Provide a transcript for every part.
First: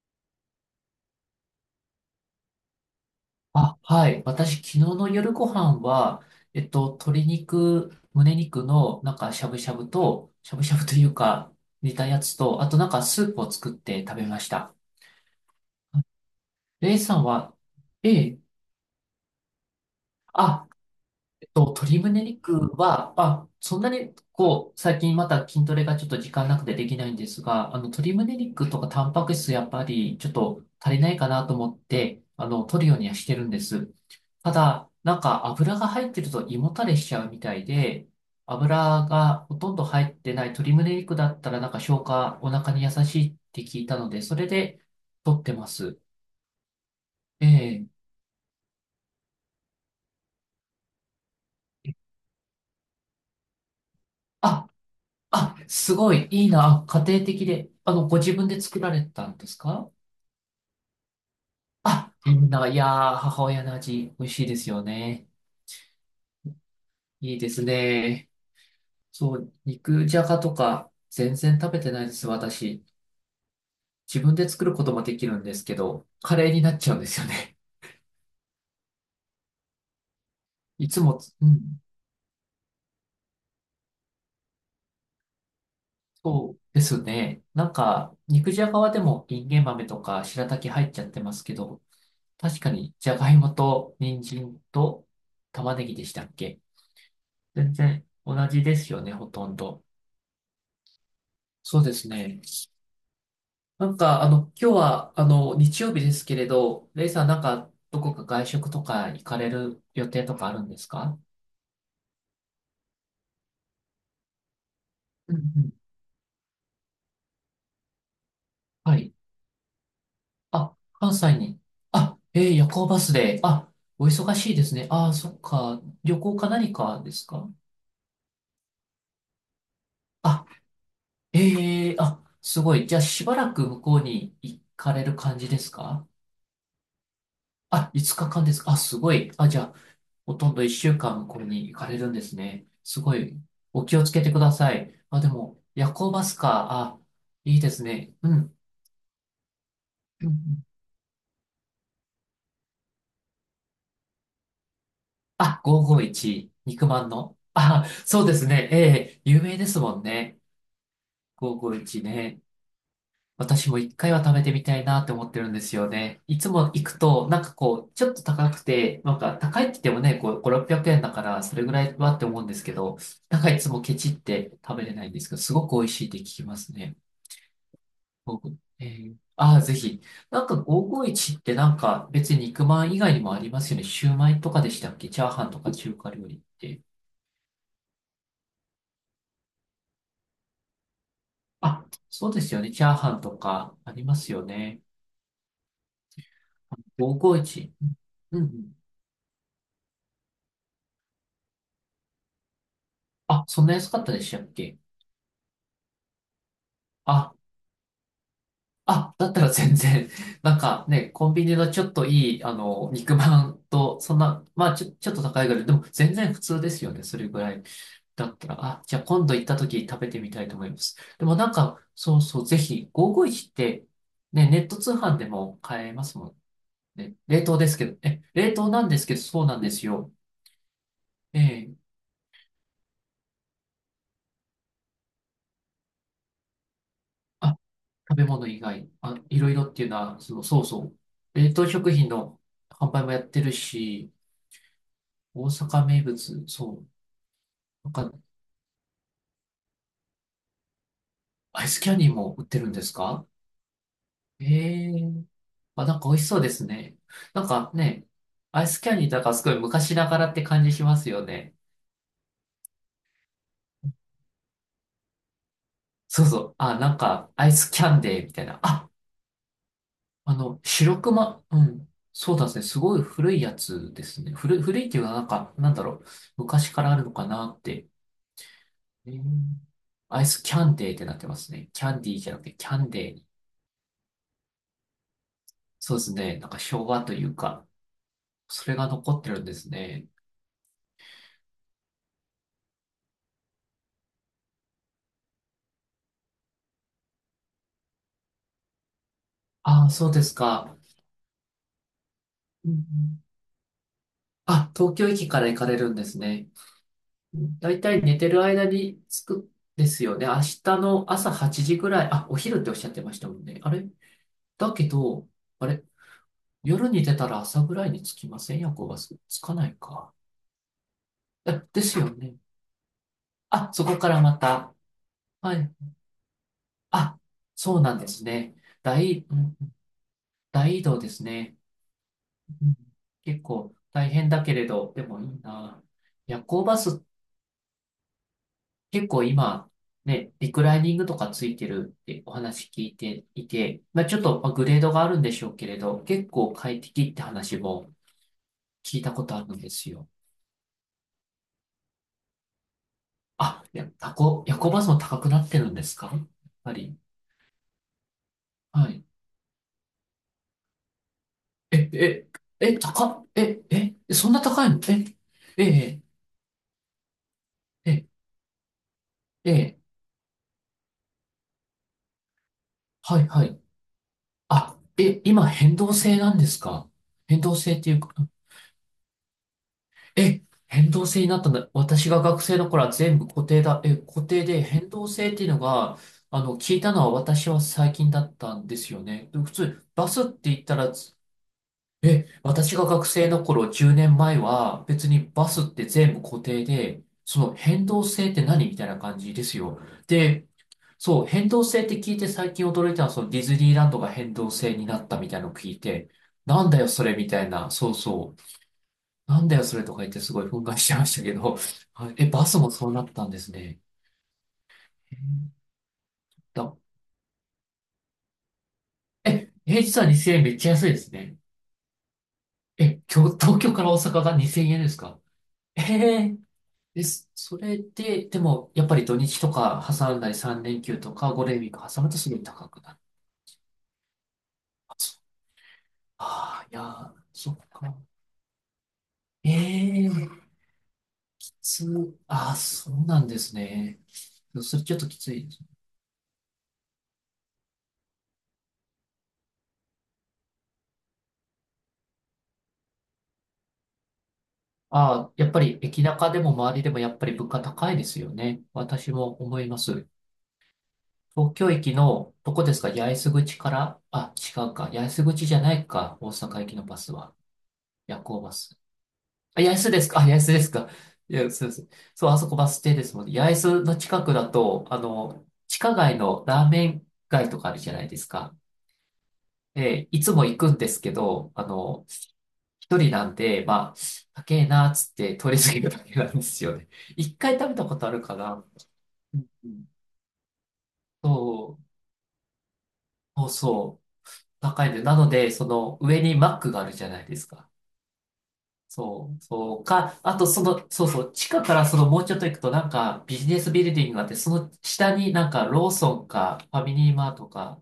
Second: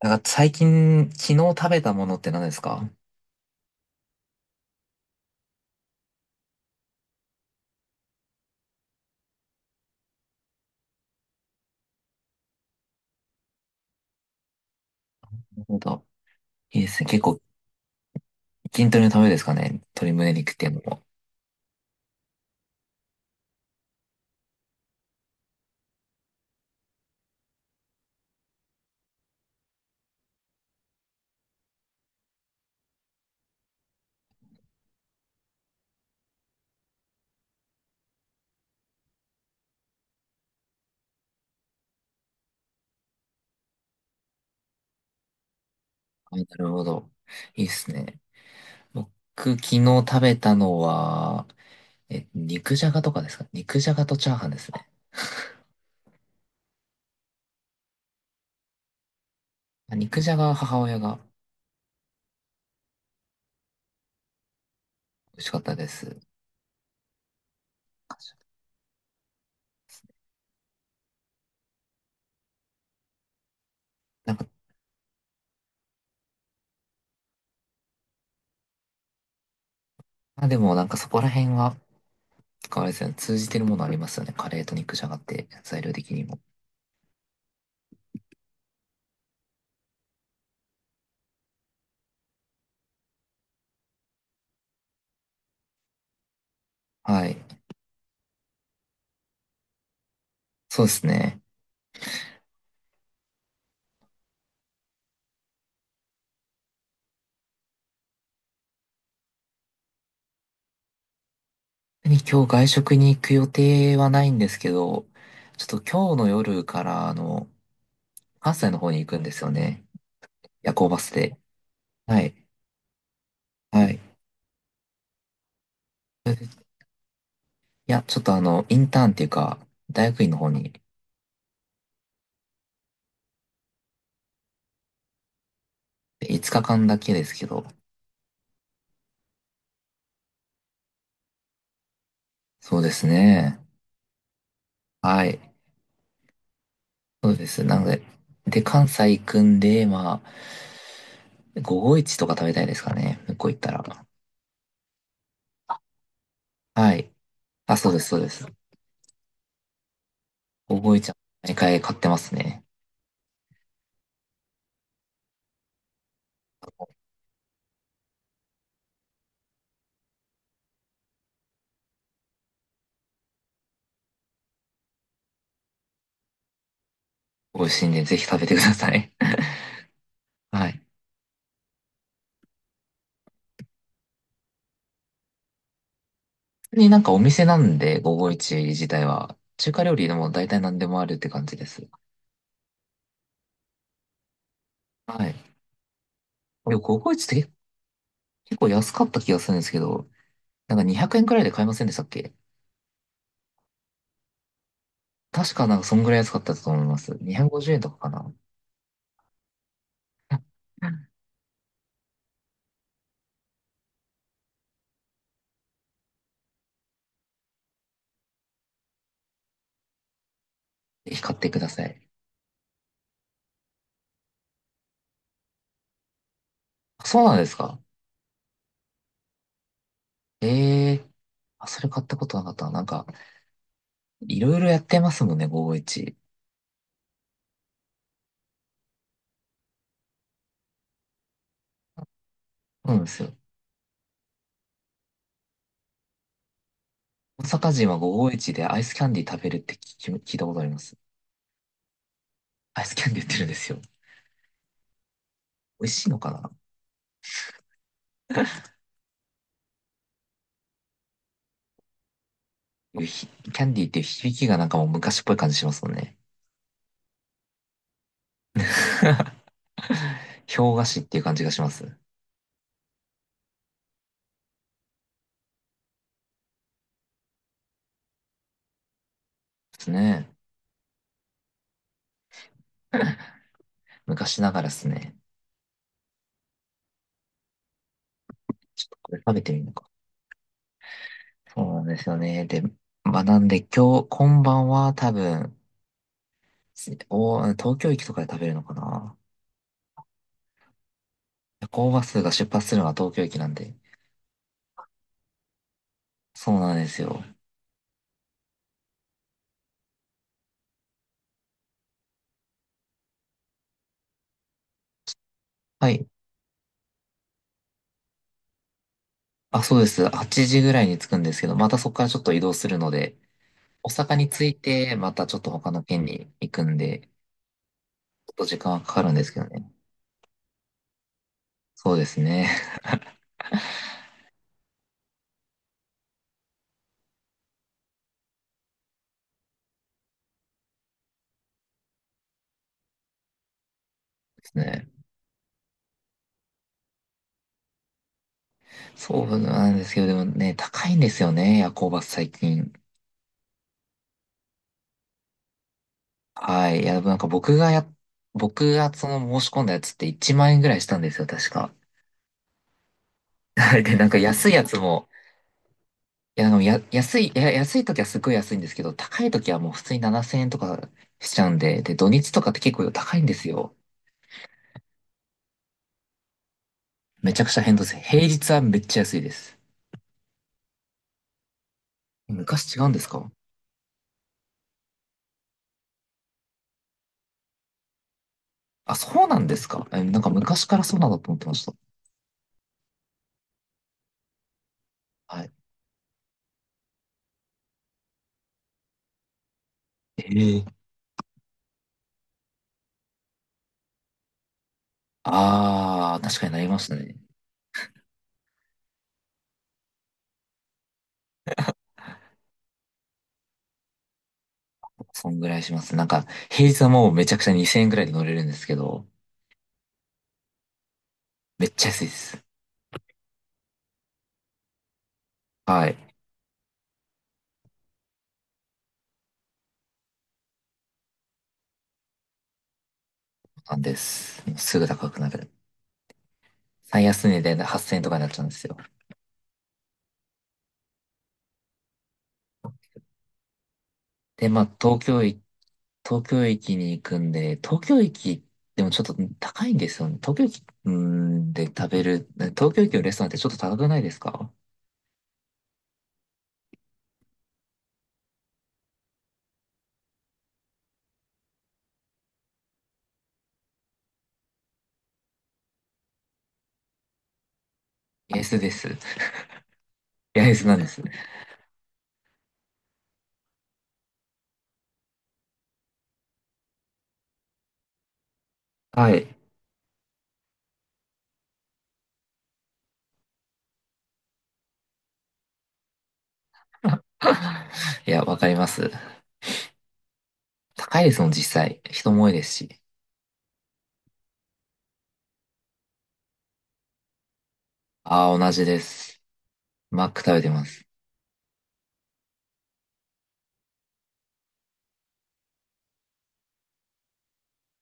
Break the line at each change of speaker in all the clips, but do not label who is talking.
なんか最近、昨日食べたものって何ですか？な
あ、はい。私、昨日の夜ご飯は、鶏肉、胸肉の、しゃぶしゃぶと、しゃぶしゃぶというか、煮たやつと、あとなんか、スープを作って食べました。
るほど。いいで
レイ
すね。
さ
結
ん
構、
は、ええ、
筋トレのためですかね。鶏胸肉って
あ、
いうのも。
鶏胸肉は、あ、そんなに、こう、最近また筋トレがちょっと時間なくてできないんですが、鶏胸肉とかタンパク質やっぱりちょっと足りないかなと思って、取るようにはしてるんです。ただ、なんか油が入ってると胃もたれしちゃうみたいで、油がほとんど入ってない鶏胸肉だったらなんか消化、お腹に優しいって聞いたので、それで取ってます。
あ、なるほど。いいで
え
す
え、
ね。僕、昨日食べたのは、肉じゃがとかですか？肉じゃがとチャーハンで
あ
すね。
あ、すごい、いいな、家庭的で。ご自分で作られたんですか？
あ、肉じゃがは母親が。
あ、いいな、いやー、母親の味、美味しいですよね。
美味しかったです。
いいですね。そう、肉じゃがとか、全然食べてないです、私。自
な
分
んか、
で作ることもできるんですけど、カレーになっちゃうんですよね。
まあ、でもなん
い
か
つ
そこ
も、
ら
う
辺は、
ん、
あれですね、通じてるものありますよね。カレーと肉じゃがって、材料的にも。
そうですね。なんか、肉じゃがはでも、インゲン豆とか、白滝入っちゃってますけど、確かに、じゃがいもと、人参と、玉ねぎでしたっけ？
はい。
全然同じですよね、ほとんど。
そうですね。
そうですね。なんか、今日は、日曜日ですけれど、レイさん、なんか、どこか外食とか行かれる予定とかあるんですか？
今日外食に行く予定はないんですけど、
うんう
ち
ん。
ょっと今日の夜から、あの、関西の方
は
に行
い。
くんですよね。夜
あ、
行バス
関西
で。
に。あ、
はい。
えー、夜行バスで。あ、
はい。
お忙しいですね。あー、そっか。旅
それ
行
で、い
か何かですか？
や、ちょっとあの、インターンっていうか、大学院の
あ、
方に。
えー、あ、すごい。じゃあ、しばらく向こうに行かれる感じですか？
5日間だけですけど、
あ、5日間ですか？あ、すごい。あ、じゃあ、ほとんど一週間これに行かれるんですね。
そうで
す
す
ごい、
ね。
お気をつけてください。あ、
は
で
い。
も、夜行バスか。あ、
そうで
いい
す。
で
な
す
ので、
ね。うん。
で、関西行くんで、ま
うんうん。
あ、午後一とか食べたいですかね。向こう行ったら。
あ、551、肉
は
まん
い。
の。
あ、
あ、
そうです、そう
そう
で
で
す。
すね。ええ、有名ですもんね。
午後一は毎回買っ
551
てます
ね。
ね。
私も一回は食べてみたいなって思ってるんですよね。いつも行くと、なんかこう、ちょっと高くて、なんか高いって言ってもね、こう、5、600円だから、それぐらいはって思うんですけど、なんかいつもケチって食べれないんですけど、すごく美味しいって聞きますね。
美味しいんで、ぜひ食べて
僕、
くだ
え
さい。
ー、ああ、ぜひ。なん か
はい。
551ってなんか別に肉まん以外にもありますよね。シューマイとかでしたっけ？チャーハンとか中華料理って。
になんかお店なんで、551自体は、中華料理でも大体何でもあるって感じで
あ、
す。
そうですよね。チャーハンとかありますよね。
はい。でも551って、結
551。うんう
結構
ん。
安かった気がするんですけど、なんか200円くえんくらいで買えませんでしたっけ？
あ、そんな安かったでしたっけ？
確かなんかそんぐらい安かったと思います。
あ、
250円とかかな。
あ、だったら全然、なんかね、コンビニのちょっといい、肉まんと、そんな、ちょっと高いぐらい、でも全然普通ですよね。それぐらいだったら、あ、じゃあ今度行った時食べてみたいと思います。
ぜひ
で
買
も
っ
な
て
ん
くだ
か、
さい。
そうそう、ぜひ、551って、ね、ネット通販でも買えますもんね。
そうなん
冷
です
凍です
か？
けど、え、冷凍なんですけど、そうなんですよ。
ええー。あ、
え
それ
え、
買ったことなかったな。なんか、いろいろやってますもんね、551。
あ、食べ物以外、あ、いろいろっていうのは、その、そうそう、冷凍食品の販
そうなん
売
で
もや
す
っ
よ。
てるし、大阪名物、そう、
大阪人
なん
は
か、
551でアイスキャンディー食べるって聞いたことあります。
アイスキャンディーも売ってるん
ア
で
イ
す
スキャンディ
か？
ー売ってるんですよ。
ええ、
美
あ、
味
なん
し
か
い
美
の
味し
か
そう
な。
ですね。なんかね、アイスキャンディーとかすごい昔ながらって感じしますよね。
キャンディーっていう響きがなんかもう昔っぽい感じしますもんね。
そうそう。あ、なんかアイスキャンデーみたいな。あ、
氷菓子
白
っていう感じ
熊、
がし
う
ます。
ん。
で
そうなんですね。すごい古いやつですね。古いっていうのはなんか、なんだろう。昔からあるのかなって。えー、
す
アイ
ね。
スキャンデーってなってますね。キャンディーじゃなくてキャンデーに。
昔ながらですね。
そうですね。なんか昭和というか、それ
ちょ
が
っと
残
これ
って
食
る
べ
ん
て
で
みる
す
のか。
ね。
そうなんですよね。で、まあなんで今日、今晩は多分、東京駅とかで食べるのかな。
ああ、そうですか。
夜行バスが出発
うん
す
う
るのが東京
ん、
駅なんで。
あ、東京駅から行かれるんですね。
そうなんですよ。
だいたい寝てる間に着くですよね。明日の朝8時ぐらい、あ、お昼っておっしゃってましたもんね。あれだけど、あれ
はい。
夜に出たら朝ぐらいに着きません？夜行バス。着か
あ、
な
そ
い
うです。
か。
8時ぐらいに着くんですけど、
え、
また
で
そこ
す
から
よ
ちょっと
ね。
移動するので、
あ、そ
大
こか
阪
ら
に
ま
着い
た。
て、またちょっと
は
他
い。
の県に行くんで、ち
あ、そうなんです
ょっと
ね。
時間はかかるん
大、
です
う
けど
ん、
ね。
大移動ですね。
そうですね。
うん、結構大変だけれど、でもいいな。夜行バスっ、結構今、ね、リクライニングとかついてるってお話聞いていて、まあ、ちょっと
で
まあ
す
グレー
ね。
ドがあるんでしょうけれど、結構快適って話も聞いた
そ
こと
う
あるんで
なんで
す
すけど、
よ。
でもね、高いんですよね、夜行バス最近。
あ、いや、タコ、夜行バスも高くなってるんですか、やっ
は
ぱ
い。いや、
り。
でもなんか僕がや、僕
は
が
い。
その申し込んだやつって1万円ぐらいしたんですよ、確か。
え、え、え、高っ、え、
はいで、なん
え、
か
そんな
安いや
高い
つ
の？
も、
え、え、
いや、でもや、安い、いや、安い
え、
時は
え、
すごい安いんですけど、高い時はもう
え、
普通に7000円とかしちゃうんで、で、土日とかって結構高
は
いん
い、
で
は
す
い。
よ。
あ、え、今変動制なんですか？
めち
変
ゃく
動
ちゃ
制
変
っ
動で
てい
す。
うか、
平日はめっちゃ安いです。
え、変動制になったんだ。私が学生の
昔違
頃
うん
は
です
全部
か？
固定だ。え、固定で変動制っていうのが、聞いたのは私は最近だったんです
あ、
よ
そう
ね。
な
で
ん
普
です
通、
か？
バ
なん
スっ
か
て言っ
昔か
た
ら
ら
そうなん
つ、
だと思ってました。
え、私が学生の頃10年前は別に
は
バ
い。
スって全部固定で、その変動制って何みたいな感じですよ。で、
ええ、
そう、変動制って聞いて最近驚いたのは、そのディズニーランドが変動制になったみたいなのを聞いて、
ああ、確かにな
な
り
ん
ま
だ
し
よ
た
それ
ね。
みたいな、そうそう。なんだよ、それとか言ってすごい憤慨してましたけど、はい、え、バスもそうなったんですね。え
そんぐ
ー、
らいします。なんか、平
だ、
日はもうめちゃくちゃ2000円ぐらいで乗れるんですけど、
え、平日は2000円めっちゃ安いですね。
めっちゃ安いです。
え、今日、東京から大阪が2000円ですか？ え
はい。
えです。それで、でも、やっぱり土日とか挟んだり3連休とか5連休挟むとすごい高くなる。
なんです。もうすぐ高くなる。
ああ、いや
最
ー、
安値
そ
で
っか。
8000円とかになっちゃうんですよ。
ええー、きつ、ああ、そうなんですね。
で、まあ、
それちょっときつい。
東京駅に行くんで、東京駅、でもちょっと高いんですよね。東京駅、うーん、で食べる、東京駅のレストランってちょっと高くないですか？
ああ、やっぱり駅中でも周りでもやっぱり物価高いですよね。私も思います。東京駅の、どこですか？八重洲口から、あ、違うか。八重洲口じゃないか。大阪駅のバスは。夜行バ
安で
ス。
す。
あ、八重洲ですか？あ、八重
や
洲
り
で
そう
す
なんで
か。
す。
いや、そうです。そう、あそこバス停ですもんね。八重洲の近くだと、地下街のラーメン街とかあるじゃないですか。
はい。
で、いつも行くんですけど、一人なんで、まあ、高えなーっつって通り過ぎるだけなんですよね。一回食べたこと
い
ある
や、わ
か
かり
な。
ます。
うんうん、
高いですもん、実
そ
際。人も多いですし。
う、そうそう、高いんで、なので、その上にマックがあるじゃないですか。
ああ、同じです。
そう、そう
マッ
か、
ク食
あ
べ
と
て
そ
ま
の、
す。
そうそう、地下からそのもうちょっと行くとなんかビジネスビルディングがあって、その下になんかローソンかファミリーマートか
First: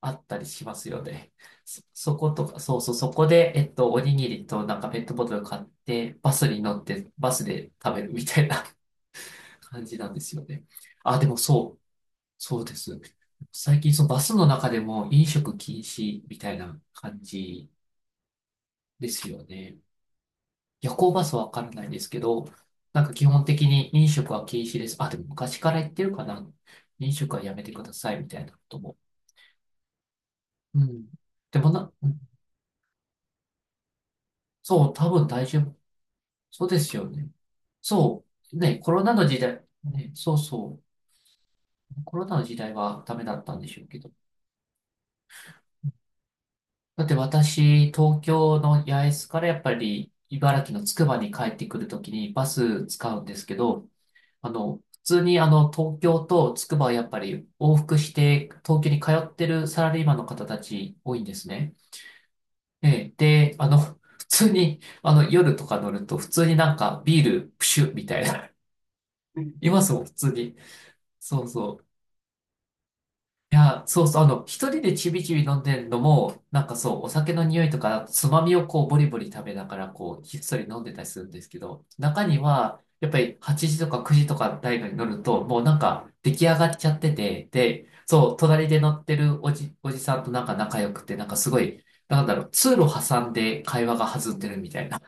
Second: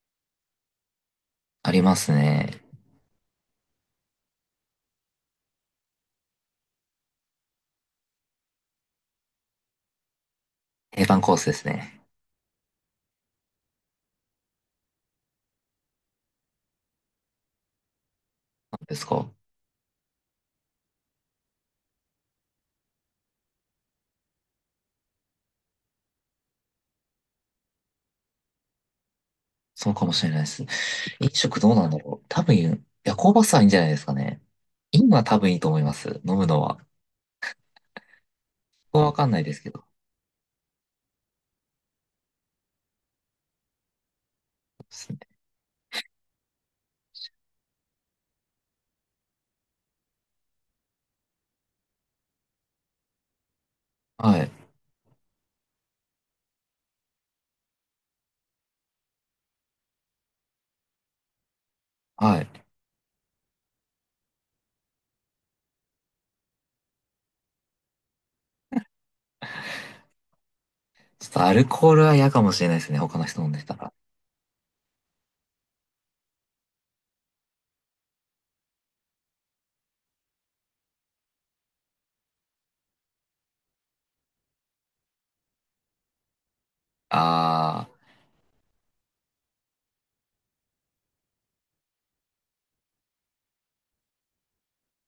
あったりしますよね。
あります
そことか、
ね。
そうそう、そこで、おにぎりとなんかペットボトル買って、バスに乗って、バスで食べるみたいな 感じなんですよね。
定番
あ、で
コー
も
スです
そう、
ね。
そうです。最近そのバスの中でも飲食禁止みたいな感じ
なんです
です
か？
よね。夜行バスはわからないんですけど、なんか基本的に飲食は禁止です。あ、でも昔から言ってるかな。飲食はやめてくださいみたいなことも。
そうかもしれないです。
うん。
飲食
でも
どうなん
な、
だ
う
ろう。
ん、
多分、夜行バスはいいんじゃないですかね。
そう、多
今は
分
多
大
分いい
丈
と
夫。
思います。飲むの
そう
は。
で
こ
すよね。そう。ね、コ
こ
ロ
はわ
ナ
か
の
ん
時
ないです
代、
けど。
ね、そうそう。コロナの時代はダメだったんでしょうけど。
そうですね。
だって私、東京の八重洲からやっぱり茨城のつくばに帰ってくるときにバス使うんですけど、
はい。
普通に東京と筑波はやっぱり往復して東京に通ってるサラリーマンの方たち多いんですね。
はい。
ええ、で、普通に、夜とか乗ると普通になんかビールプシュッみたいな、いますもん、普通に。
ちょっと
そう
アル
そう。
コールは嫌かもしれないですね。他の人飲ん
い
でた
や、
ら。
そうそう、一人でちびちび飲んでるのも、なんかそう、お酒の匂いとか、つまみをこう、ボリボリ食べながら、こう、ひっそり飲んでたりするんですけど、中には、やっぱり8時とか9時とか大学に乗ると、もうなんか、出来上がっちゃってて、
あ
で、
あ、
そう、隣で乗ってるおじさんとなんか仲良くて、なんかすごい、なんだろう、通路挟んで会話が弾んでるみたいな、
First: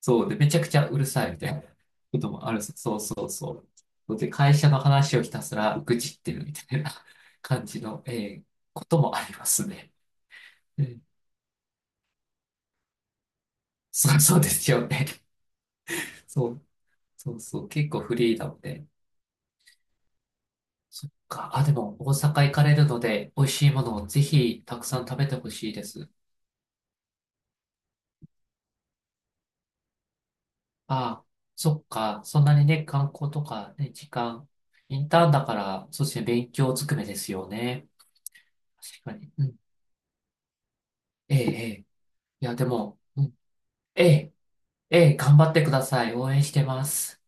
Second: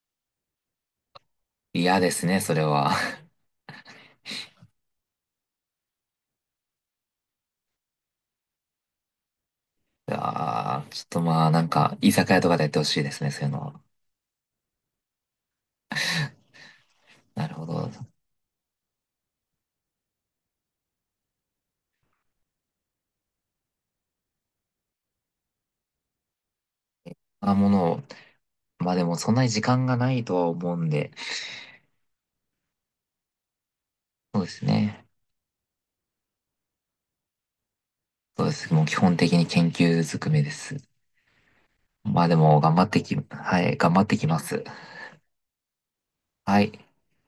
そう。で、めちゃくちゃうるさいみたいな
嫌で
こ
す
と
ね、
もあ
それ
る。
は。
そうそ うそう。で、会社の話をひたすら愚痴ってるみたいな感じの、えー、こともありますね。う
ああ、
ん、
ちょっとまあ、なんか、居酒屋とかでやってほしいですね、そういうのは。
そうそうですよね。そう、そう
なる
そ
ほ
う。結
ど。そ
構
ん
フリーなので。そっか。あ、でも、大阪行かれるので、美味しいものをぜひたくさん食べてほしいです。
なものを、まあでもそんなに時間がないとは思うんで、
あ、そっか。そんなにね、観光とかね、時
そう
間、
です
イ
ね。
ンターンだから、そうですね、勉強ずくめですよね。
そうです。もう基
確か
本
に。
的
う
に
ん。
研究ずくめです。
ええ、ええ。
まあで
いや、
も
で
頑張っ
も、
てき、
うん、
はい、頑張
え
ってき
え、
ます。
ええ、頑張ってください。応援し
は
て
い。
ます。